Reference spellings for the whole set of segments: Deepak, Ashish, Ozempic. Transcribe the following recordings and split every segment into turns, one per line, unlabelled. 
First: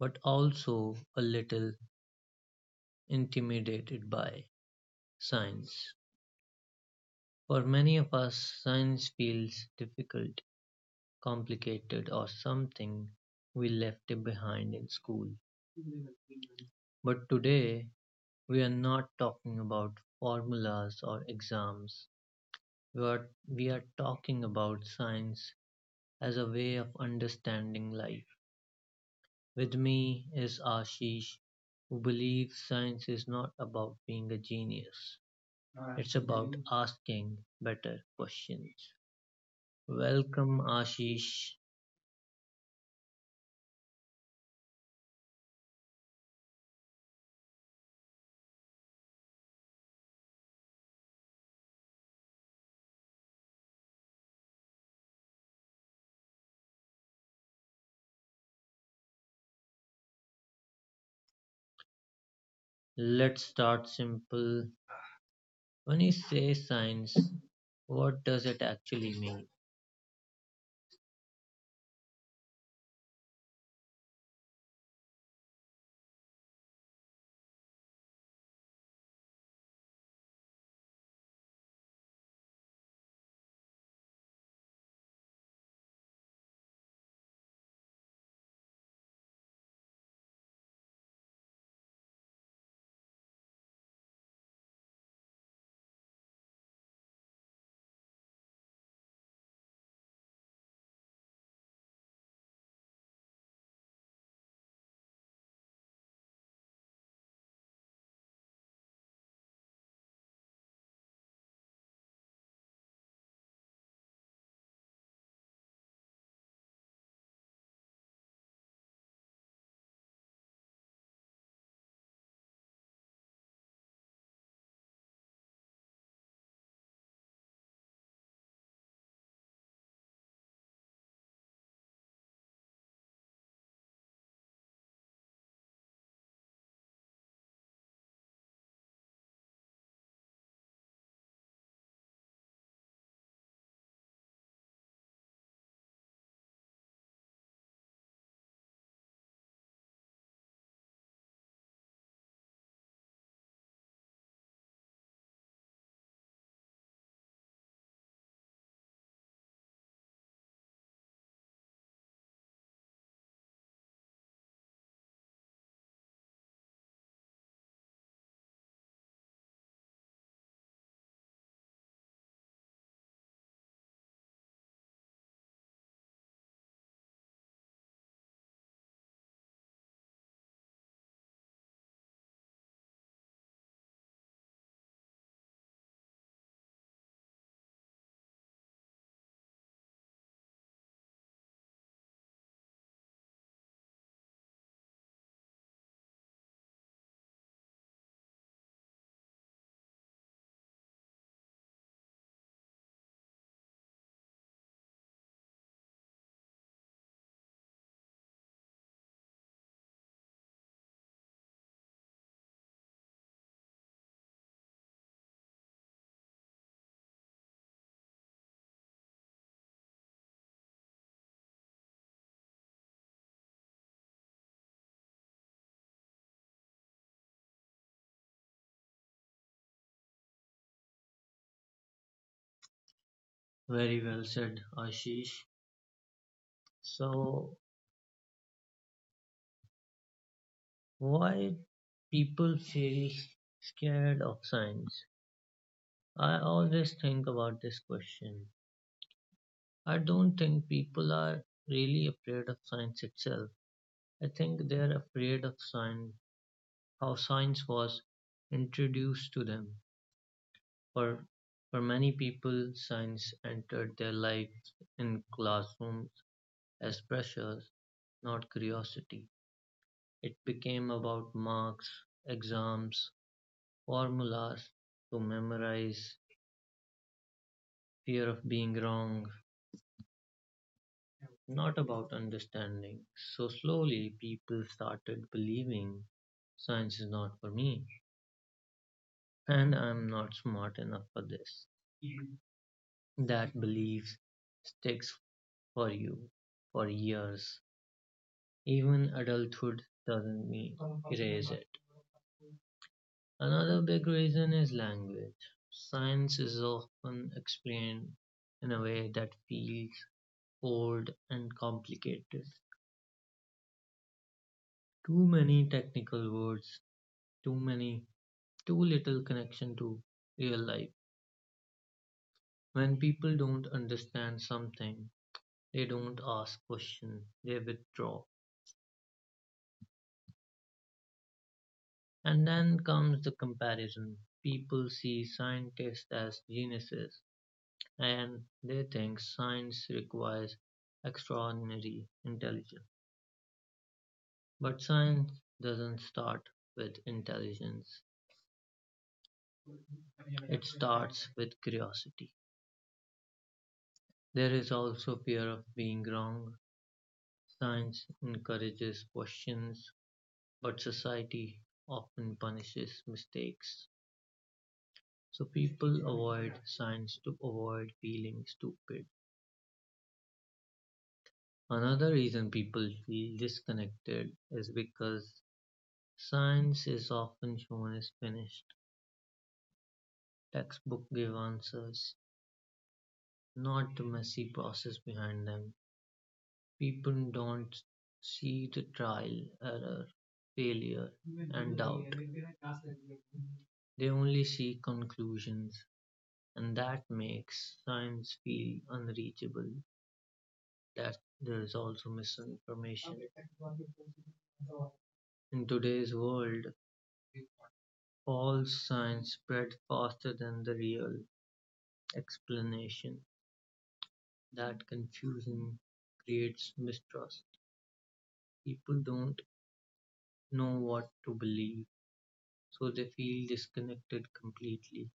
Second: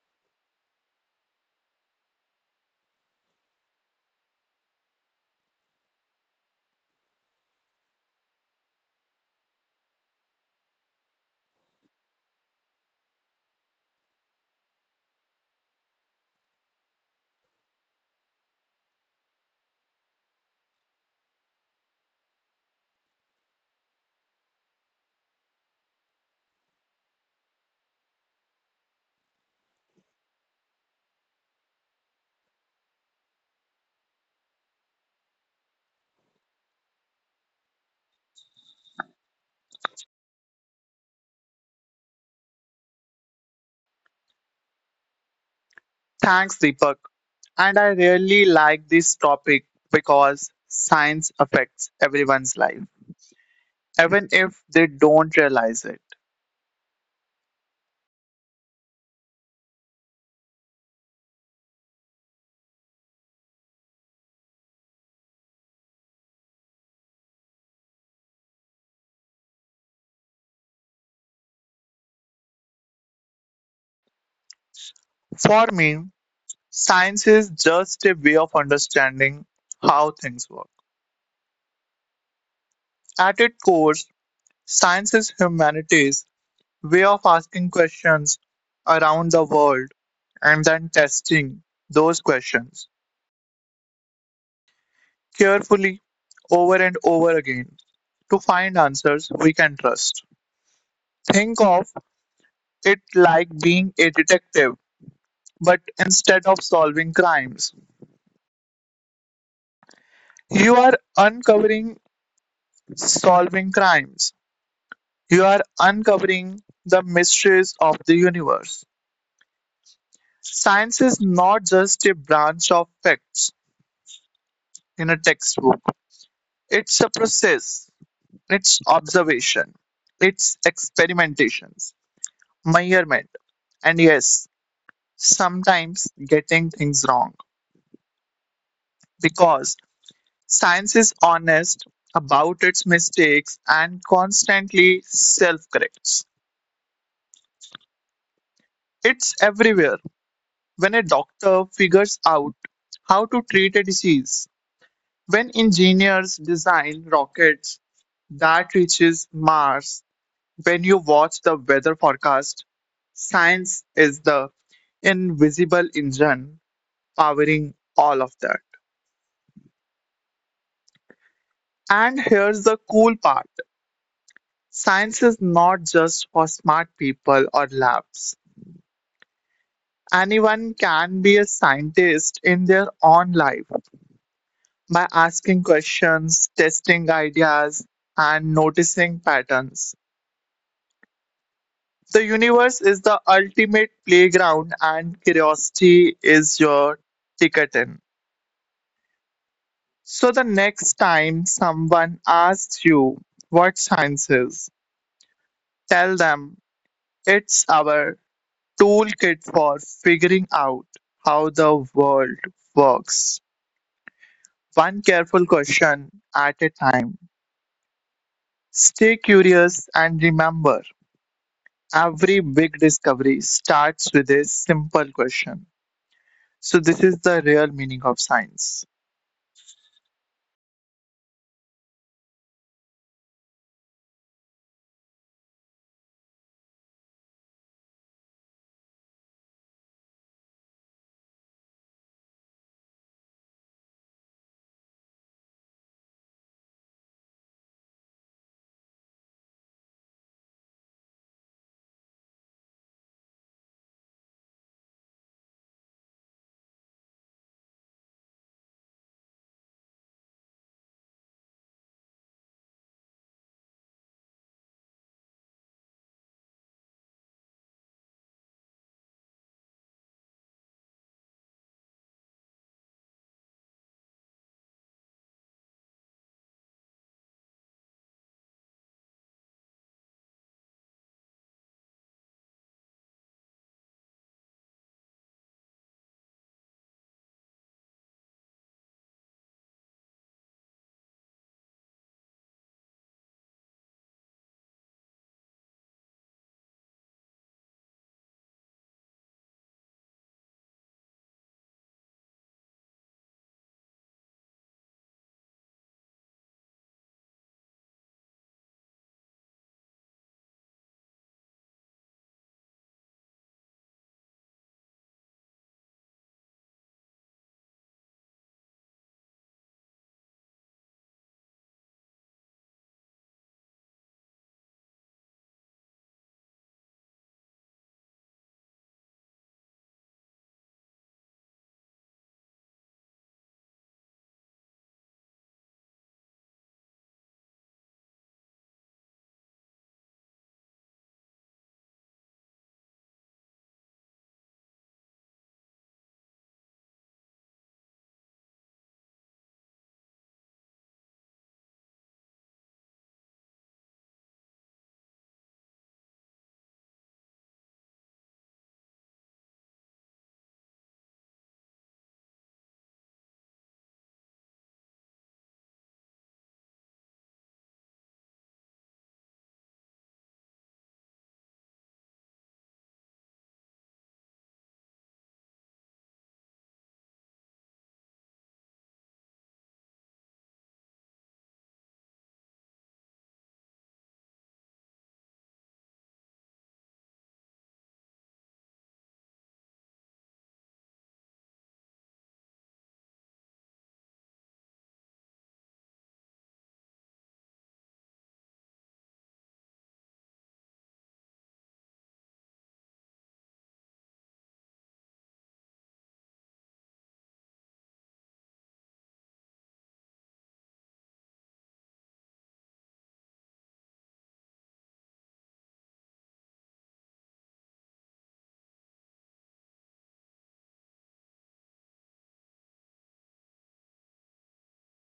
but also a little intimidated by science. For many of us, science feels difficult, complicated, or something we left it behind in school. But today, we are not talking about formulas or exams. What we are talking about science as a way of understanding life. With me is Ashish, who believes science is not about being a genius. It's about asking better questions. Welcome, Ashish.
Thanks, Deepak. And I really like this topic because science affects everyone's life, even if they don't realize it.
Let's start simple. When you say science, what does it actually mean?
For me, science is just a way of understanding how things work. At its core, science is humanity's way of asking questions around the world and then testing those questions carefully over and over again to find answers we can trust. Think of it like being a detective, but instead of you are uncovering solving crimes. You are uncovering the mysteries of the universe. Science is not just a branch of facts in a textbook. It's a process, it's observation, it's experimentations, measurement, and yes, sometimes getting things wrong. Because Science is honest about its mistakes and constantly self corrects. It's everywhere. When a doctor figures out how to treat a disease, when engineers design rockets that reaches Mars, when you watch the weather forecast, science is the invisible engine powering all of that. And here's the cool part: science is not just for smart people or labs. Anyone can be a scientist in their own life by asking questions, testing ideas, and noticing patterns. The universe is the ultimate playground, and curiosity is your ticket in. So, the next time someone asks you what science is, tell them it's our toolkit for figuring out how the world works. One careful question at a time. Stay curious and remember every big discovery starts with a simple question. So, this is the real meaning of science.
Very well said, Ashish. So, why people feel scared of science? I always think about this question. I don't think people are really afraid of science itself. I think they are afraid of science, how science was introduced to them. For for many people, science entered their lives in classrooms as pressures, not curiosity. It became about marks, exams, formulas to memorize, fear of being wrong, not about understanding. So slowly, people started believing science is not for me and I'm not smart enough for this. That belief sticks for you for years. Even adulthood doesn't me- erase it. Another big reason is language. Science is often explained in a way that feels old and complicated. Too many technical words, too many too little connection to real life. When people don't understand something, they don't ask questions, they withdraw. And then comes the comparison. People see scientists as geniuses and they think science requires extraordinary intelligence. But science doesn't start with intelligence, it starts with curiosity. There is also fear of being wrong. Science encourages questions, but society often punishes mistakes. So people avoid science to avoid feeling stupid. Another reason people feel disconnected is because science is often shown as finished. Textbook give answers, not the messy process behind them. People don't see the trial, error, failure, and doubt. They only see conclusions, and that makes science feel unreachable. That there is also misinformation. In today's world, false science spread faster than the real explanation. That confusion creates mistrust. People don't know what to believe so they feel disconnected completely.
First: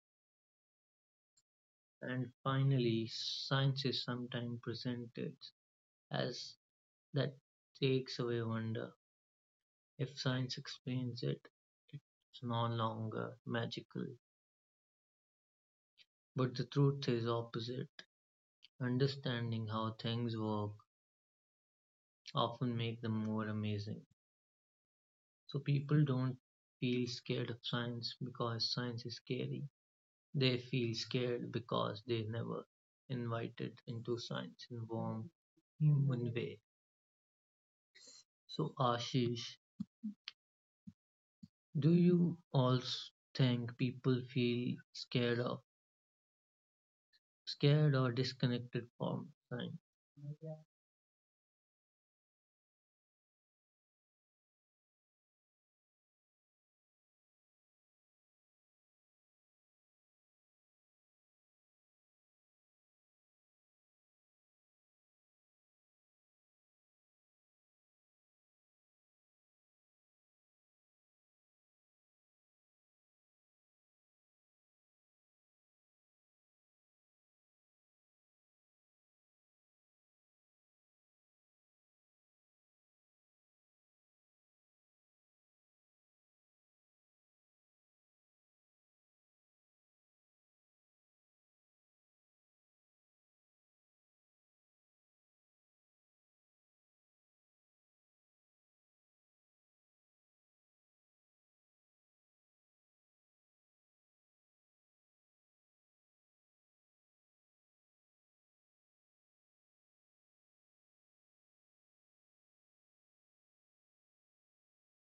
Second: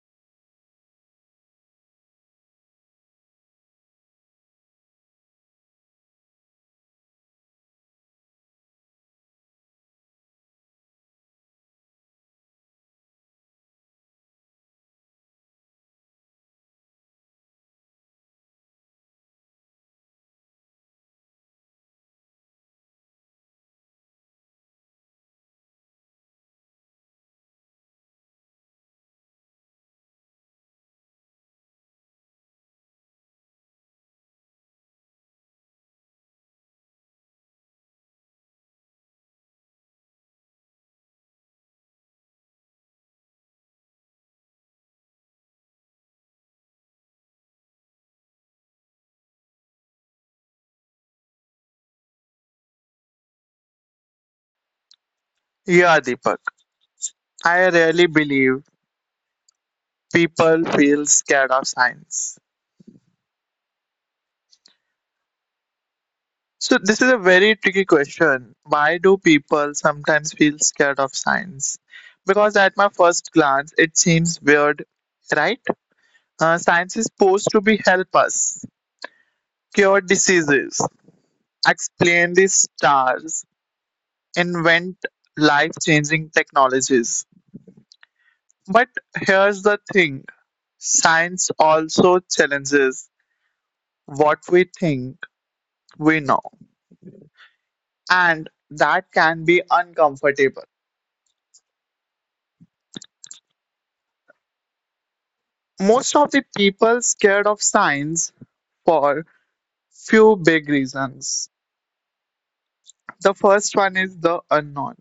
And finally, science is sometimes presented as that takes away wonder. If science explains it, it's no longer magical. But the truth is opposite. Understanding how things work often make them more amazing. So people don't feel scared of science because science is scary. They feel scared because they never invited into science in a warm, human way. So, Ashish, do you also think people feel scared or disconnected from science?
Yeah, Deepak, I really believe people feel scared of science. So, this is a very tricky question. Why do people sometimes feel scared of science? Because at my first glance, it seems weird, right? Science is supposed to be help us cure diseases, explain the stars, invent life changing technologies. But here's the thing: science also challenges what we think we know, and that can be uncomfortable. Most of the people scared of science for few big reasons. The first one is the unknown.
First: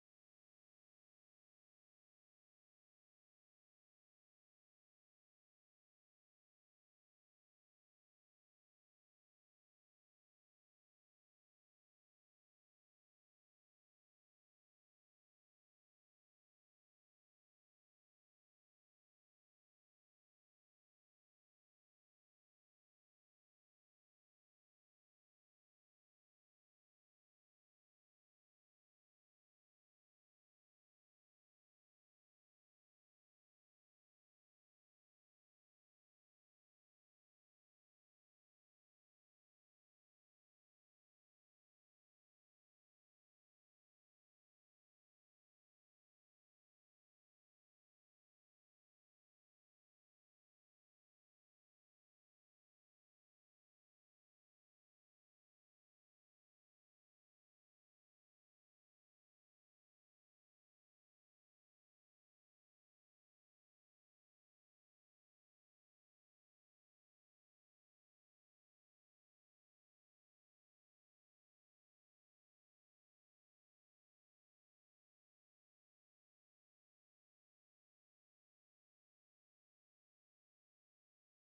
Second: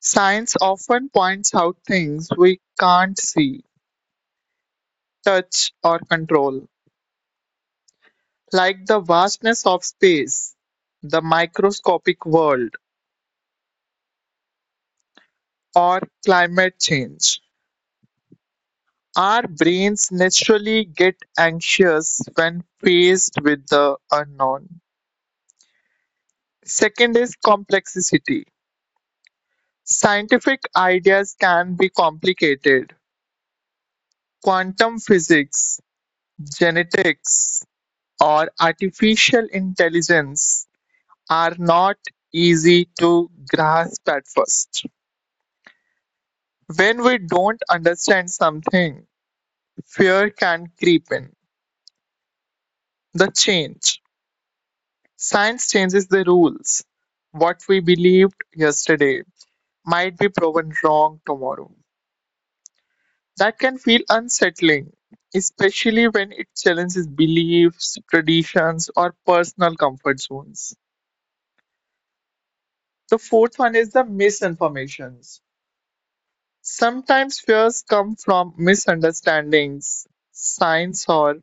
Science often points out things we can't see, touch, or control, like the vastness of space, the microscopic world, or climate change. Our brains naturally get anxious when faced with the unknown. Second is complexity. Scientific ideas can be complicated. Quantum physics, genetics, or artificial intelligence are not easy to grasp at first. When we don't understand something, fear can creep in. The change. Science changes the rules. What we believed yesterday might be proven wrong tomorrow. That can feel unsettling, especially when it challenges beliefs, traditions, or personal comfort zones. The fourth one is the misinformations. Sometimes fears come from misunderstandings, signs, or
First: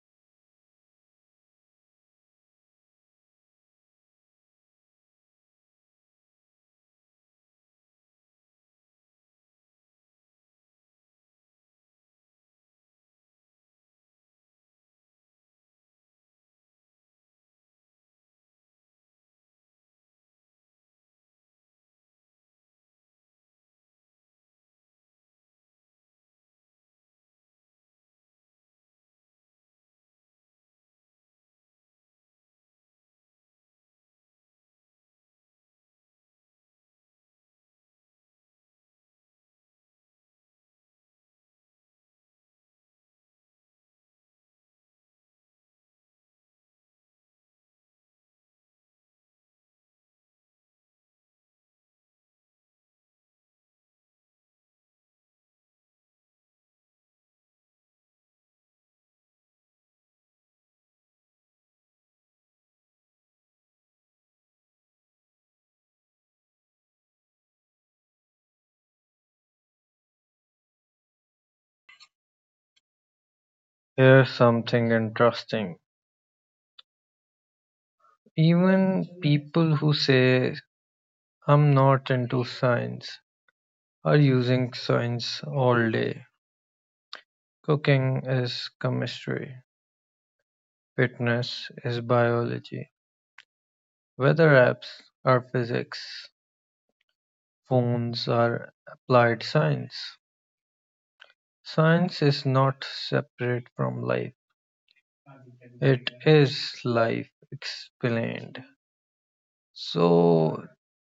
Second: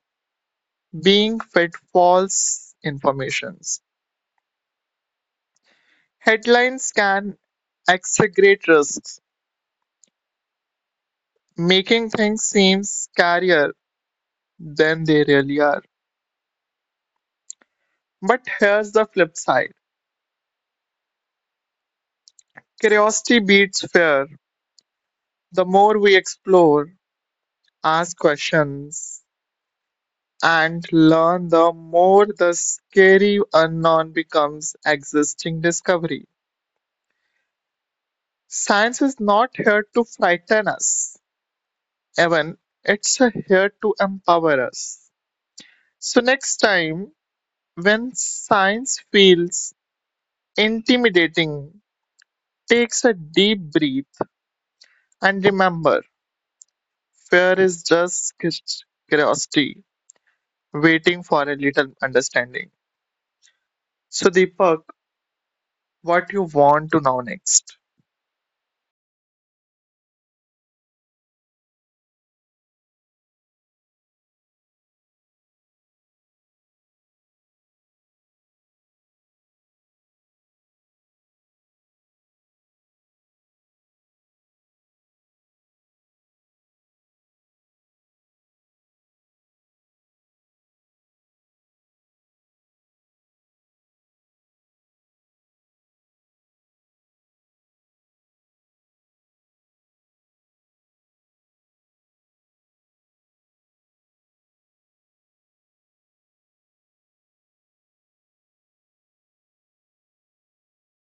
being fed false information. Headlines can exaggerate risks, making things seem scarier than they really are. But here's the flip side: curiosity beats fear. The more we explore, ask questions, and learn, the more the scary unknown becomes existing discovery. Science is not here to frighten us, Evan, it's here to empower us. So, next time, when science feels intimidating, takes a deep breath and remember fear is just curiosity waiting for a little understanding. So, Deepak, what you want to know next?
Here's something interesting. Even people who say, I'm not into science, are using science all day. Cooking is chemistry, fitness is biology, weather apps are physics, phones are applied science. Science is not separate from life. It is life explained. So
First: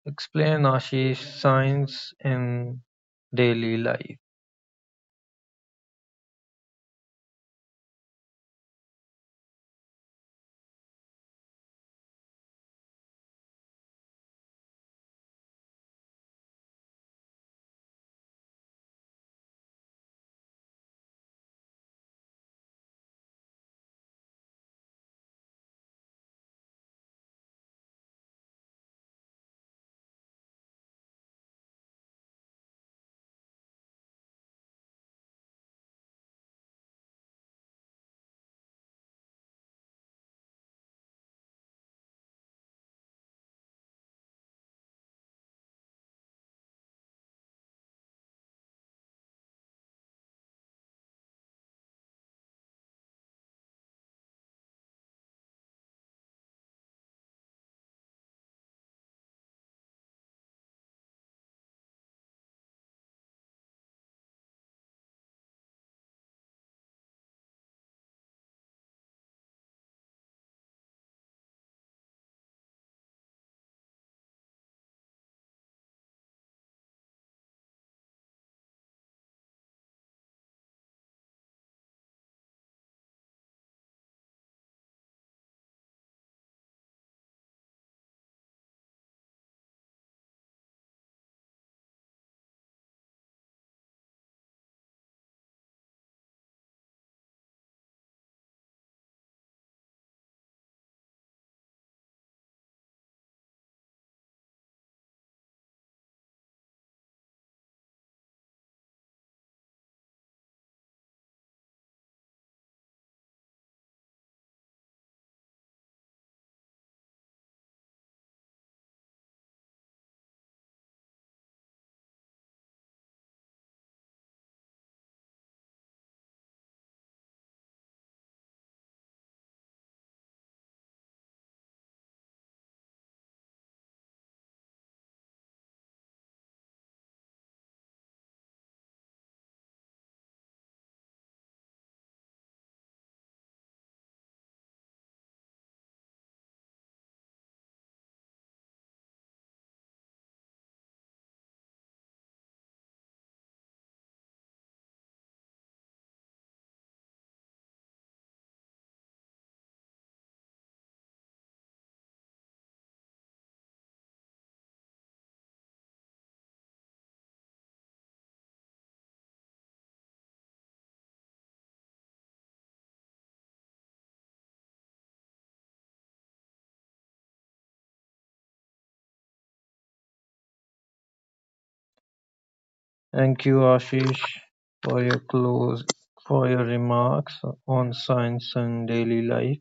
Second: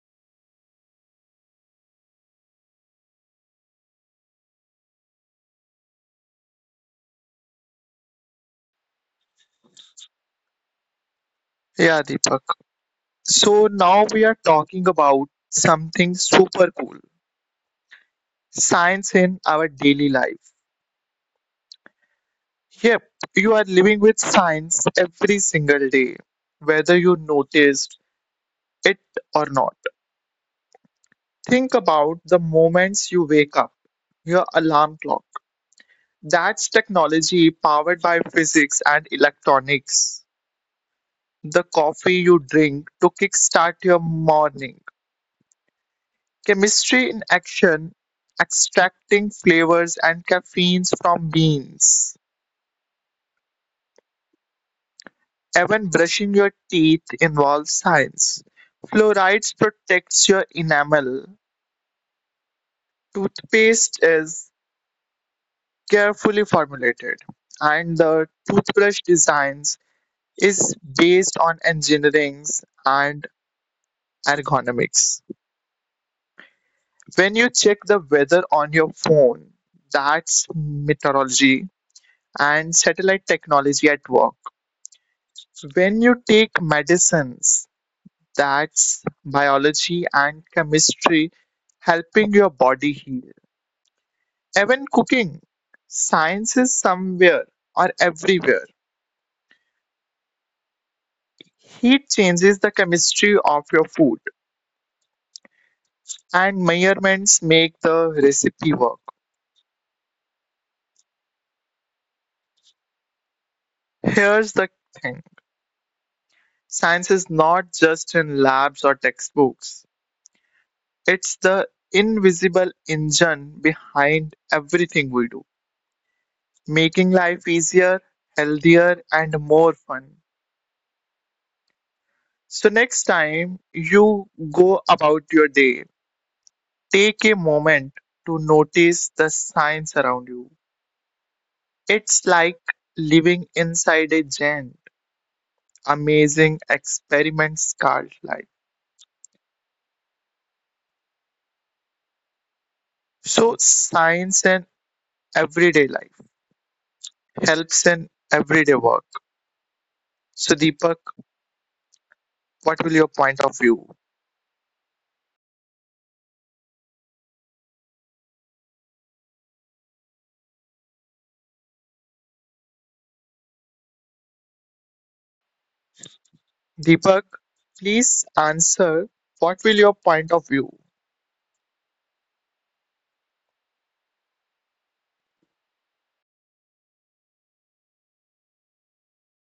explain Ashish science in daily life.
Yeah, Deepak. So, now we are talking about something super cool: science in our daily life. Yep, you are living with science every single day, whether you noticed it or not. Think about the moments you wake up, your alarm clock. That's technology powered by physics and electronics. The coffee you drink to kickstart your morning. Chemistry in action, extracting flavors and caffeines from beans. Even brushing your teeth involves science. Fluorides protects your enamel. Toothpaste is carefully formulated and the toothbrush designs is based on engineering and ergonomics. When you check the weather on your phone, that's meteorology and satellite technology at work. So when you take medicines, that's biology and chemistry helping your body heal. Even cooking, science is somewhere or everywhere. Heat changes the chemistry of your food, and measurements make the recipe work. Here's the thing: science is not just in labs or textbooks, it's the invisible engine behind everything we do, making life easier, healthier, and more fun. So, next time you go about your day, take a moment to notice the science around you. It's like living inside a giant, amazing experiment scarlet life. So, science and everyday life helps in everyday work. So, Deepak, what will your point of view? Deepak, please answer what will your point of view?
Thank you, Ashish, for your remarks on science and daily life.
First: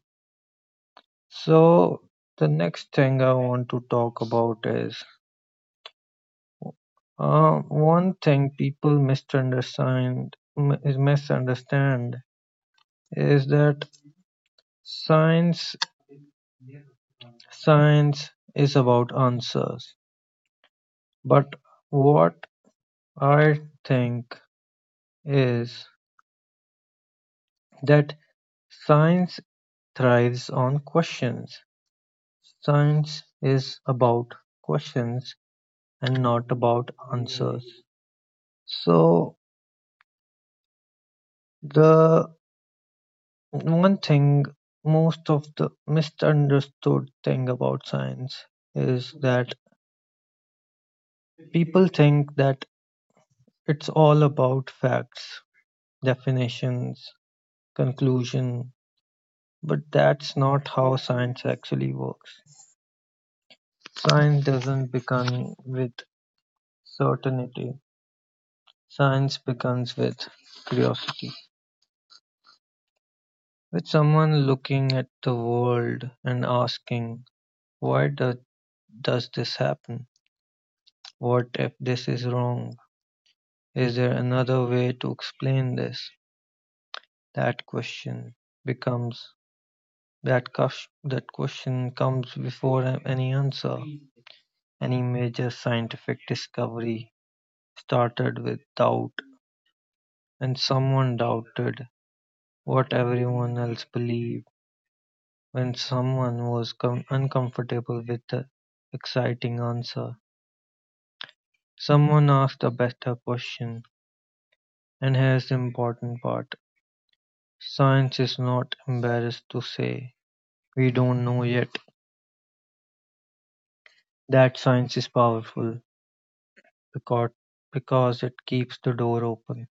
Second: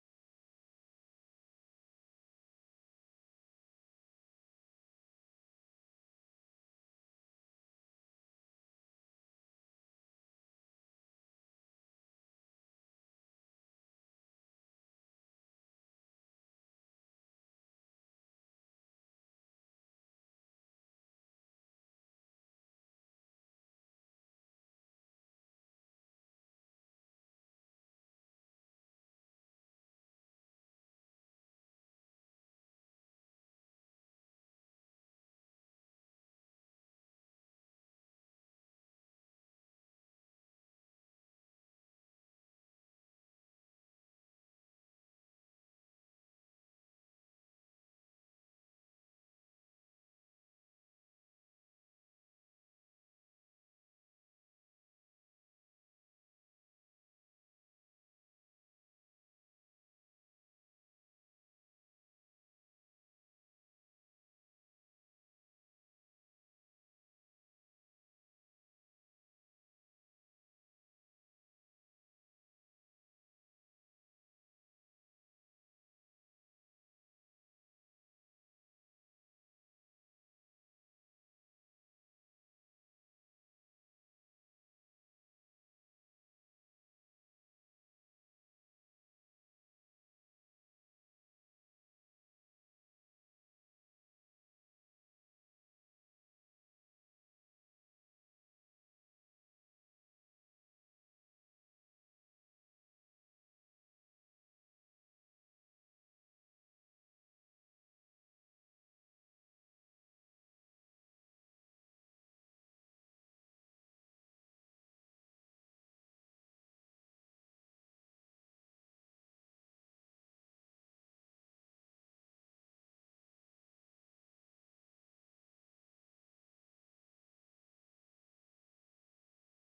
So the next thing I want to talk about is uh, one thing people misunderstand is that science Science is about answers, but what I think is that science thrives on questions. Science is about questions and not about answers. So, the one thing, most of the misunderstood thing about science is that people think that it's all about facts, definitions, conclusion. But that's not how science actually works. Science doesn't begin with certainty. Science begins with curiosity. With someone looking at the world and asking, why do, does this happen? What if this is wrong? Is there another way to explain this? That question becomes that cush, that question comes before any answer, any major scientific discovery started with doubt, and someone doubted what everyone else believed. When someone was uncomfortable with the exciting answer, someone asked a better question. And here's the important part, science is not embarrassed to say, we don't know yet. That science is powerful because, because it keeps the door open.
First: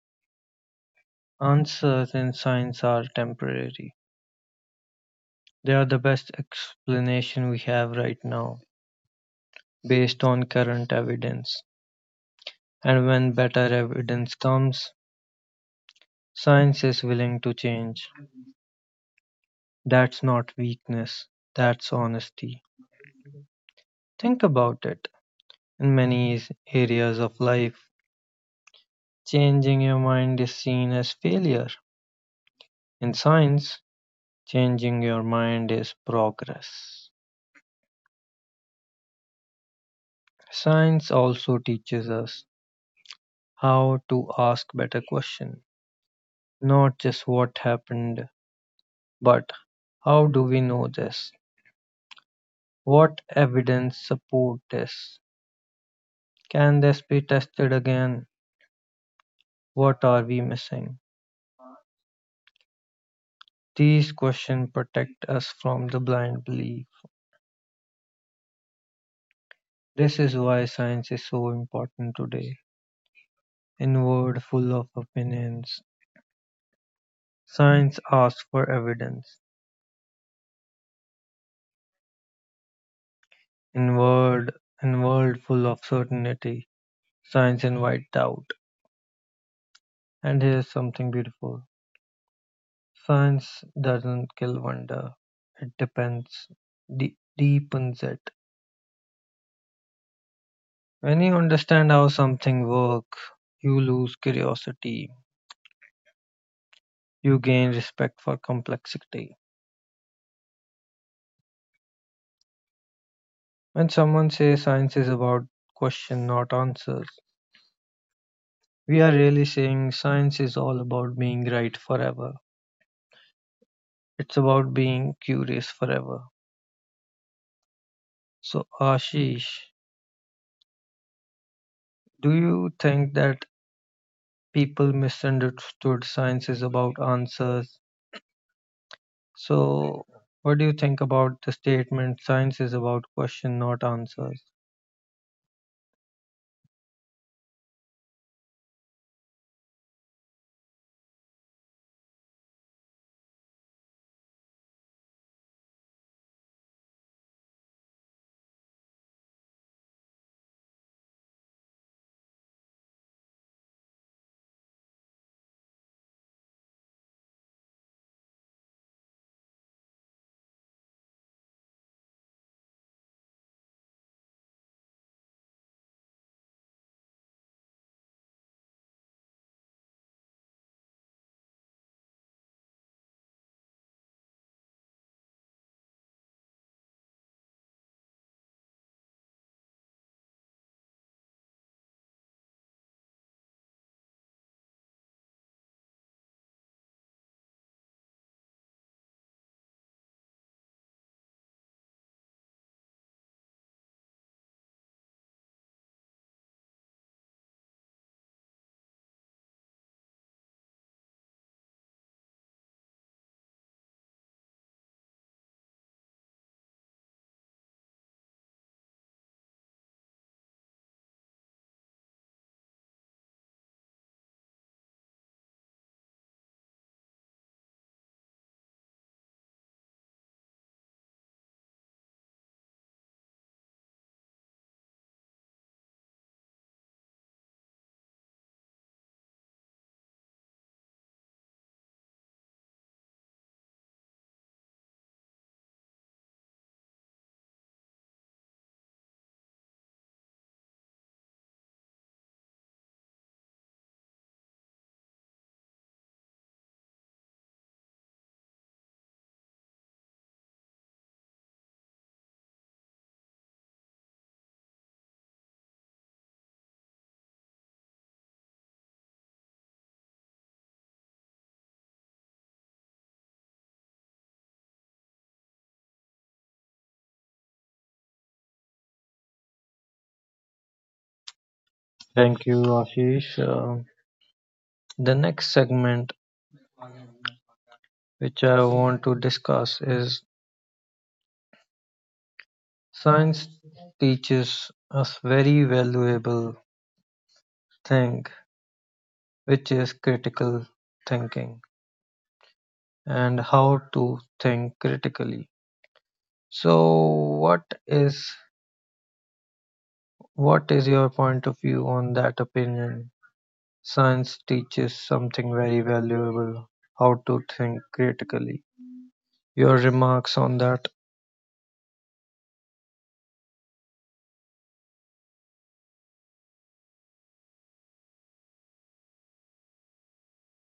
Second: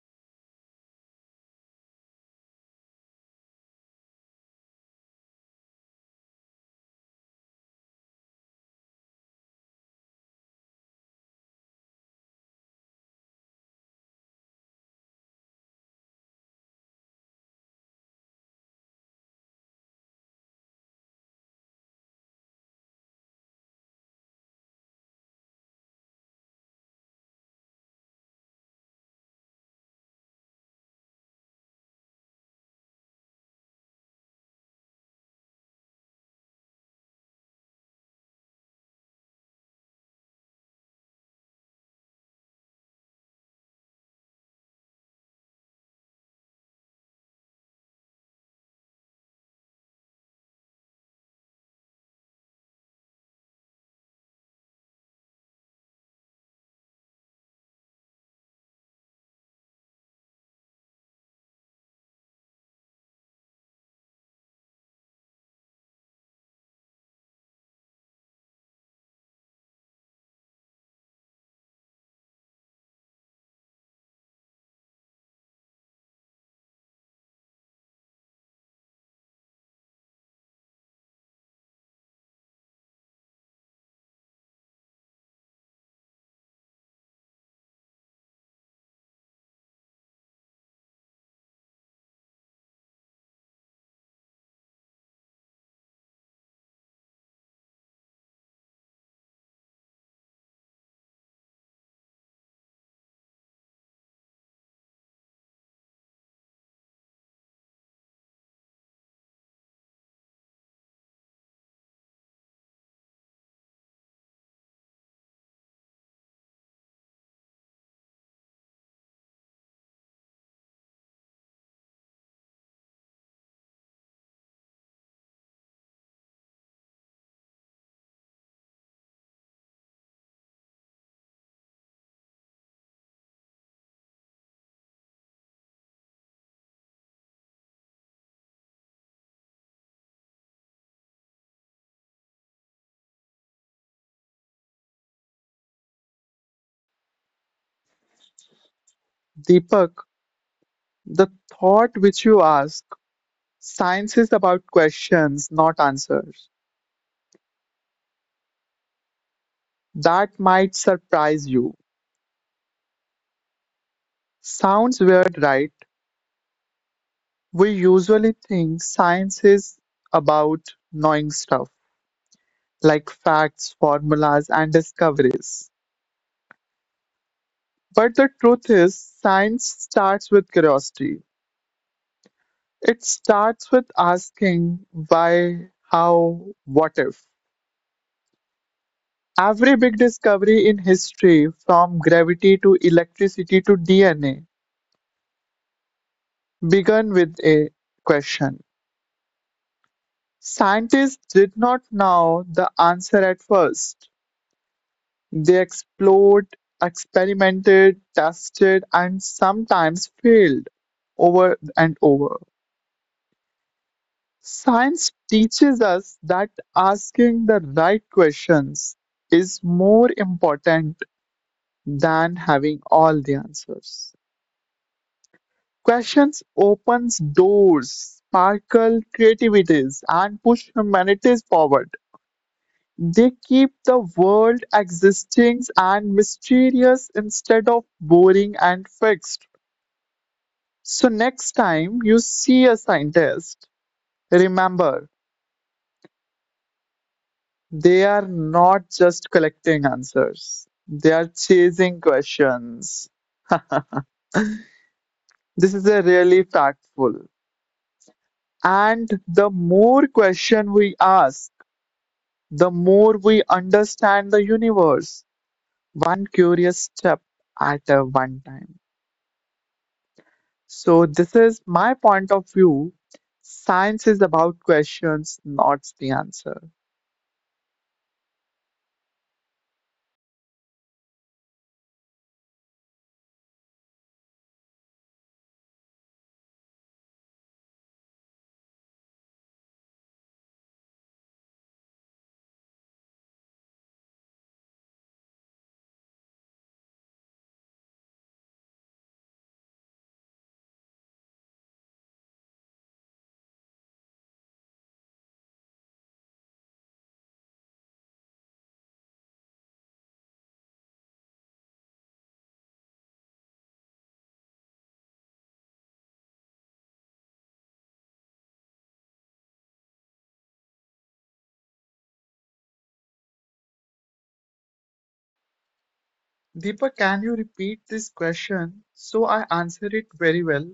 Answers in science are temporary. They are the best explanation we have right now, based on current evidence. And when better evidence comes, science is willing to change. That's not weakness, that's honesty. Think about it. In many areas of life, changing your mind is seen as failure. In science, changing your mind is progress. Science also teaches us how to ask better questions, not just what happened, but how do we know this? What evidence supports this? Can this be tested again? What are we missing? These questions protect us from the blind belief. This is why science is so important today. In a world full of opinions, science asks for evidence. In world in world full of certainty, science invites doubt. And here's something beautiful. Science doesn't kill wonder. It deepens it. When you understand how something works, you lose curiosity, you gain respect for complexity. When someone says science is about question not answers, we are really saying science is all about being right forever. It's about being curious forever. So Ashish, do you think that people misunderstood science is about answers? So what do you think about the statement science is about question not answers?
Deepak, the thought which you ask, science is about questions, not answers. That might surprise you. Sounds weird, right? We usually think science is about knowing stuff, like facts, formulas, and discoveries. But the truth is, science starts with curiosity. It starts with asking why, how, what if. Every big discovery in history, from gravity to electricity to DNA, began with a question. Scientists did not know the answer at first. They explored, experimented, tested, and sometimes failed over and over. Science teaches us that asking the right questions is more important than having all the answers. Questions opens doors, sparkle creativities, and push humanities forward. They keep the world existing and mysterious instead of boring and fixed. So next time you see a scientist, remember they are not just collecting answers, they are chasing questions. This is a really factful. And the more question we ask, the more we understand the universe, one curious step at a one time. So this is my point of view. Science is about questions, not the answer.
Thank you, Ashish. The next segment, which I want to discuss, is science teaches us very valuable thing, which is critical thinking and how to think critically. So, what is what is your point of view on that opinion? Science teaches something very valuable, how to think critically. Your remarks on that?
Deepa, can you repeat this question so I answer it very well?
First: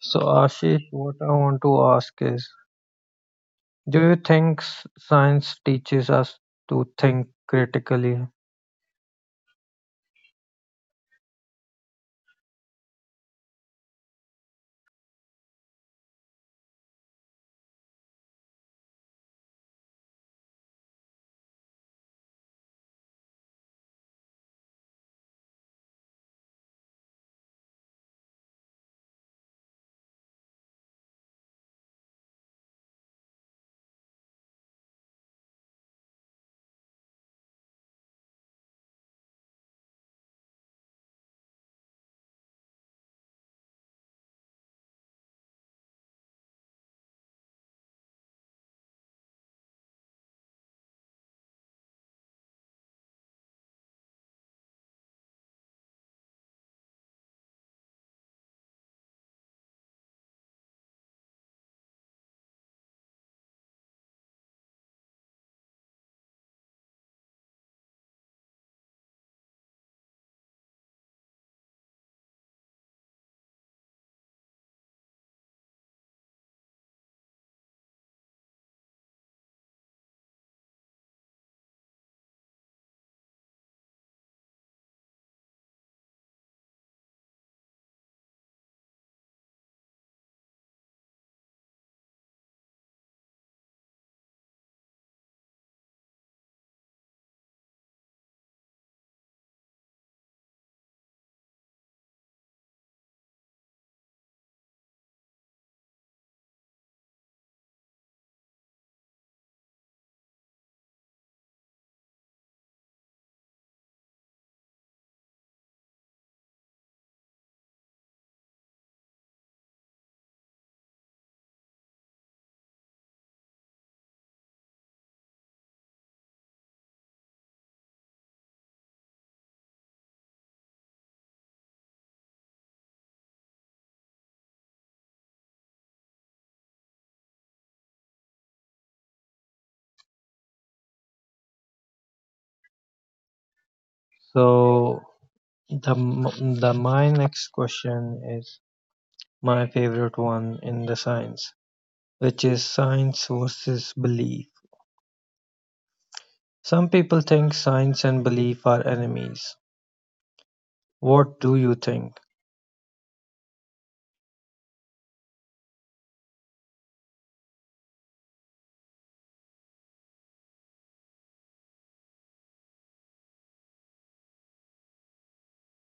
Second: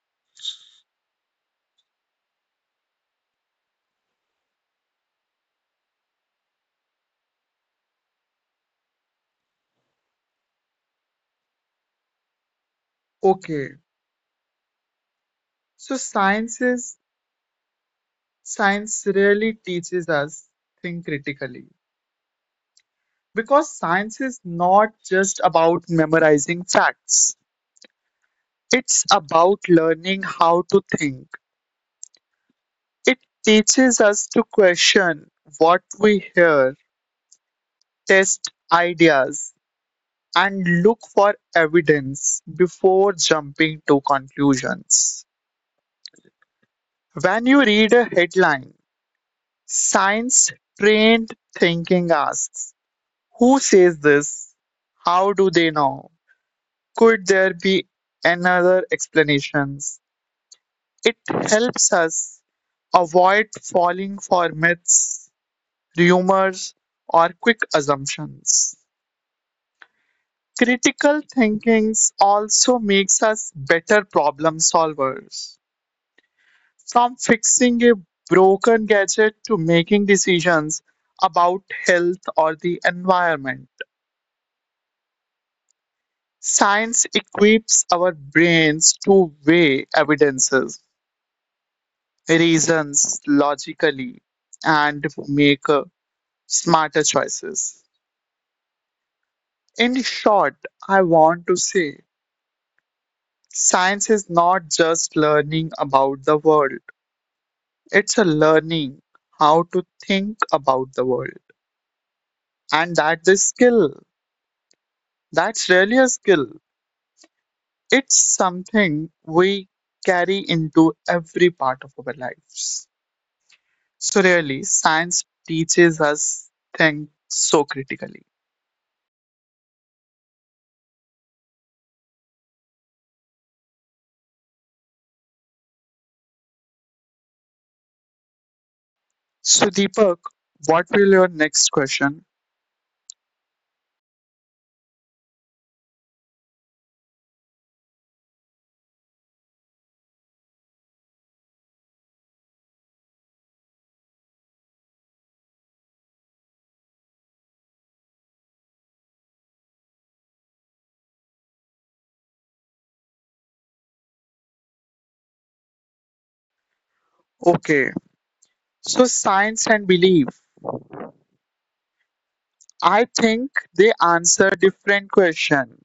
So, Ashish, what I want to ask is, do you think science teaches us to think critically?
Okay. So science is Science really teaches us think critically because science is not just about memorizing facts. It's about learning how to think. It teaches us to question what we hear, test ideas, and look for evidence before jumping to conclusions. When you read a headline, science trained thinking asks, who says this? How do they know? Could there be another explanations? It helps us avoid falling for myths, rumors, or quick assumptions. Critical thinking also makes us better problem solvers. From fixing a broken gadget to making decisions about health or the environment, science equips our brains to weigh evidences, reasons logically, and make smarter choices. In short, I want to say science is not just learning about the world, it's a learning how to think about the world. And that's a skill. That's really a skill. It's something we carry into every part of our lives. So, really, science teaches us think so critically. So, Deepak, what will your next question?
So, the m- the my next question is my favorite one in the science, which is science versus belief. Some people think science and belief are enemies. What do you think?
Okay, so science and belief. I think they answer different question.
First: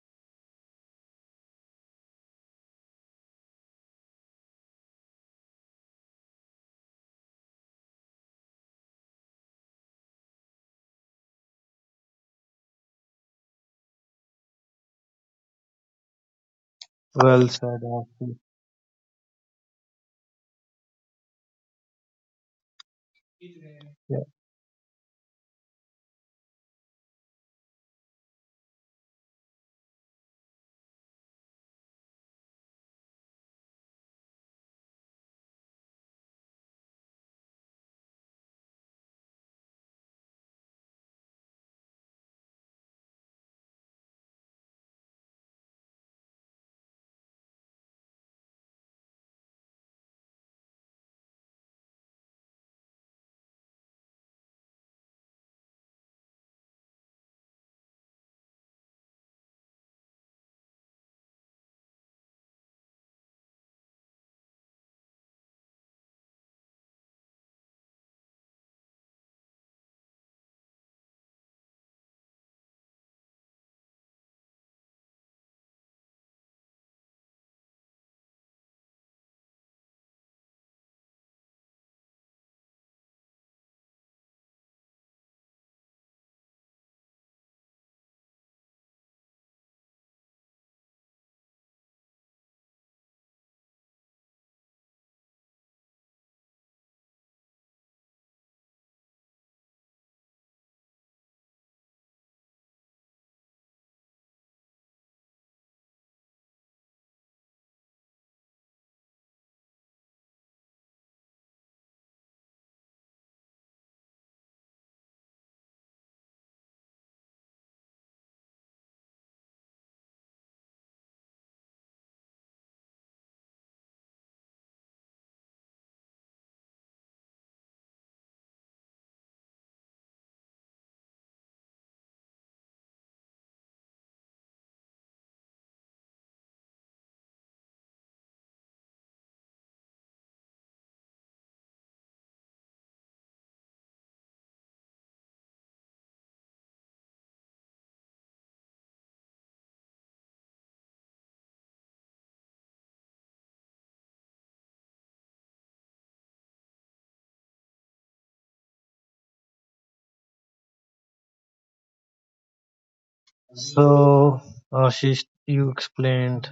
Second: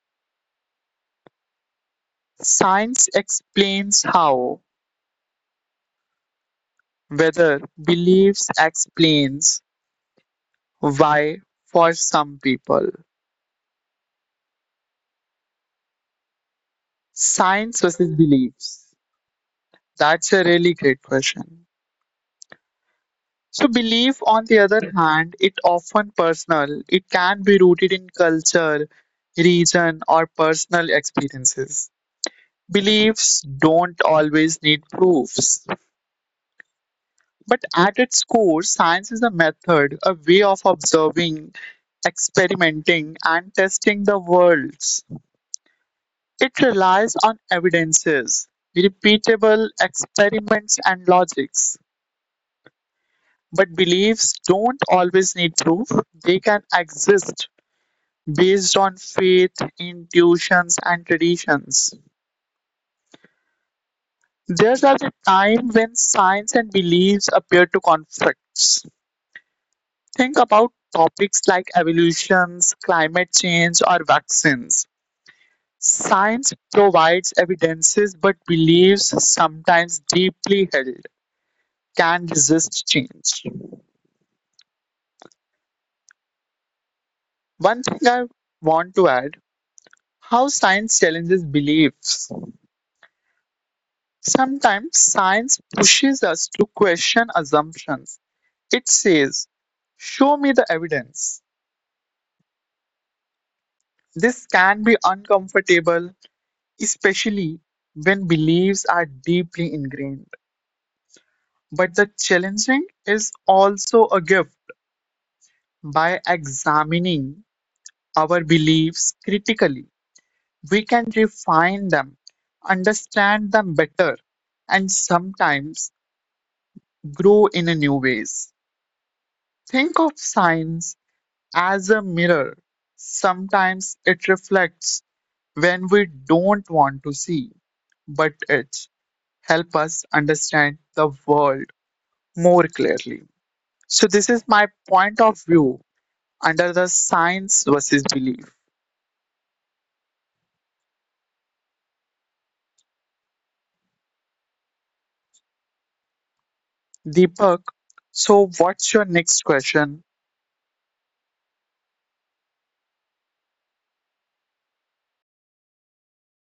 Science explains how, whether beliefs explains why for some people.
Well
Science
said,
versus
Ashish.
beliefs. That's a really great question. So
Yeah.
belief, on the other hand, it often personal. It can be rooted in culture, region, or personal experiences. Beliefs don't always need proofs, but at its core, science is a method, a way of observing, experimenting, and testing the worlds. It relies on evidences, repeatable experiments, and logics. But beliefs don't always need proof, they can exist based on faith, intuitions, and traditions. There are the time when science and beliefs appear to conflict. Think about topics like evolutions, climate change, or vaccines. Science provides evidences, but beliefs, sometimes deeply held, can resist change. One thing I want to add: how science challenges beliefs. Sometimes science pushes us to question assumptions. It says, show me the evidence. This can be uncomfortable, especially when beliefs are deeply ingrained. But the challenging is also a gift. By examining our beliefs critically, we can refine them, understand them better, and sometimes grow in a new ways. Think of science as a mirror. Sometimes it reflects when we don't want to see, but it helps us understand the world more clearly. So this is my point of view under the science versus belief. Deepak, so what's your next question?
So, Ashish, you explained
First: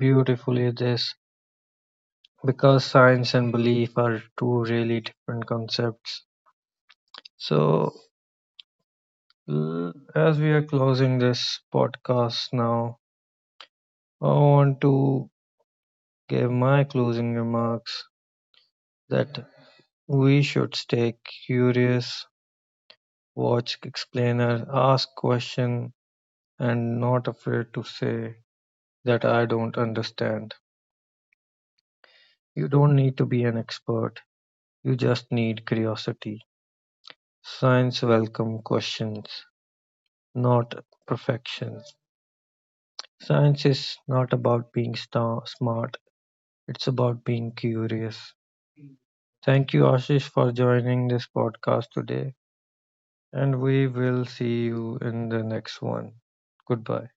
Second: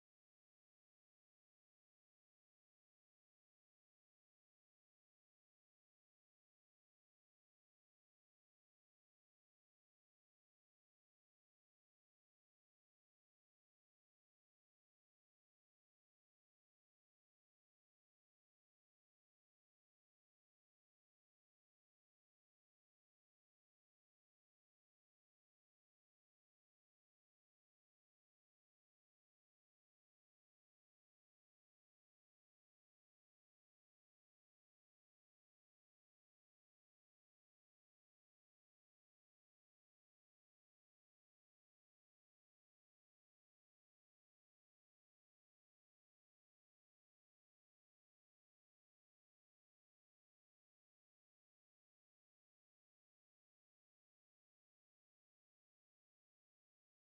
beautifully this because science and belief are two really different concepts. So, as we are closing this podcast now, I want to give my closing remarks that we should stay curious, watch explainer, ask question, and not afraid to say that I don't understand. You don't need to be an expert. You just need curiosity. Science welcome questions, not perfection. Science is not about being smart, it's about being curious. Thank you, Ashish, for joining this podcast today, and we will see you in the next one. Goodbye.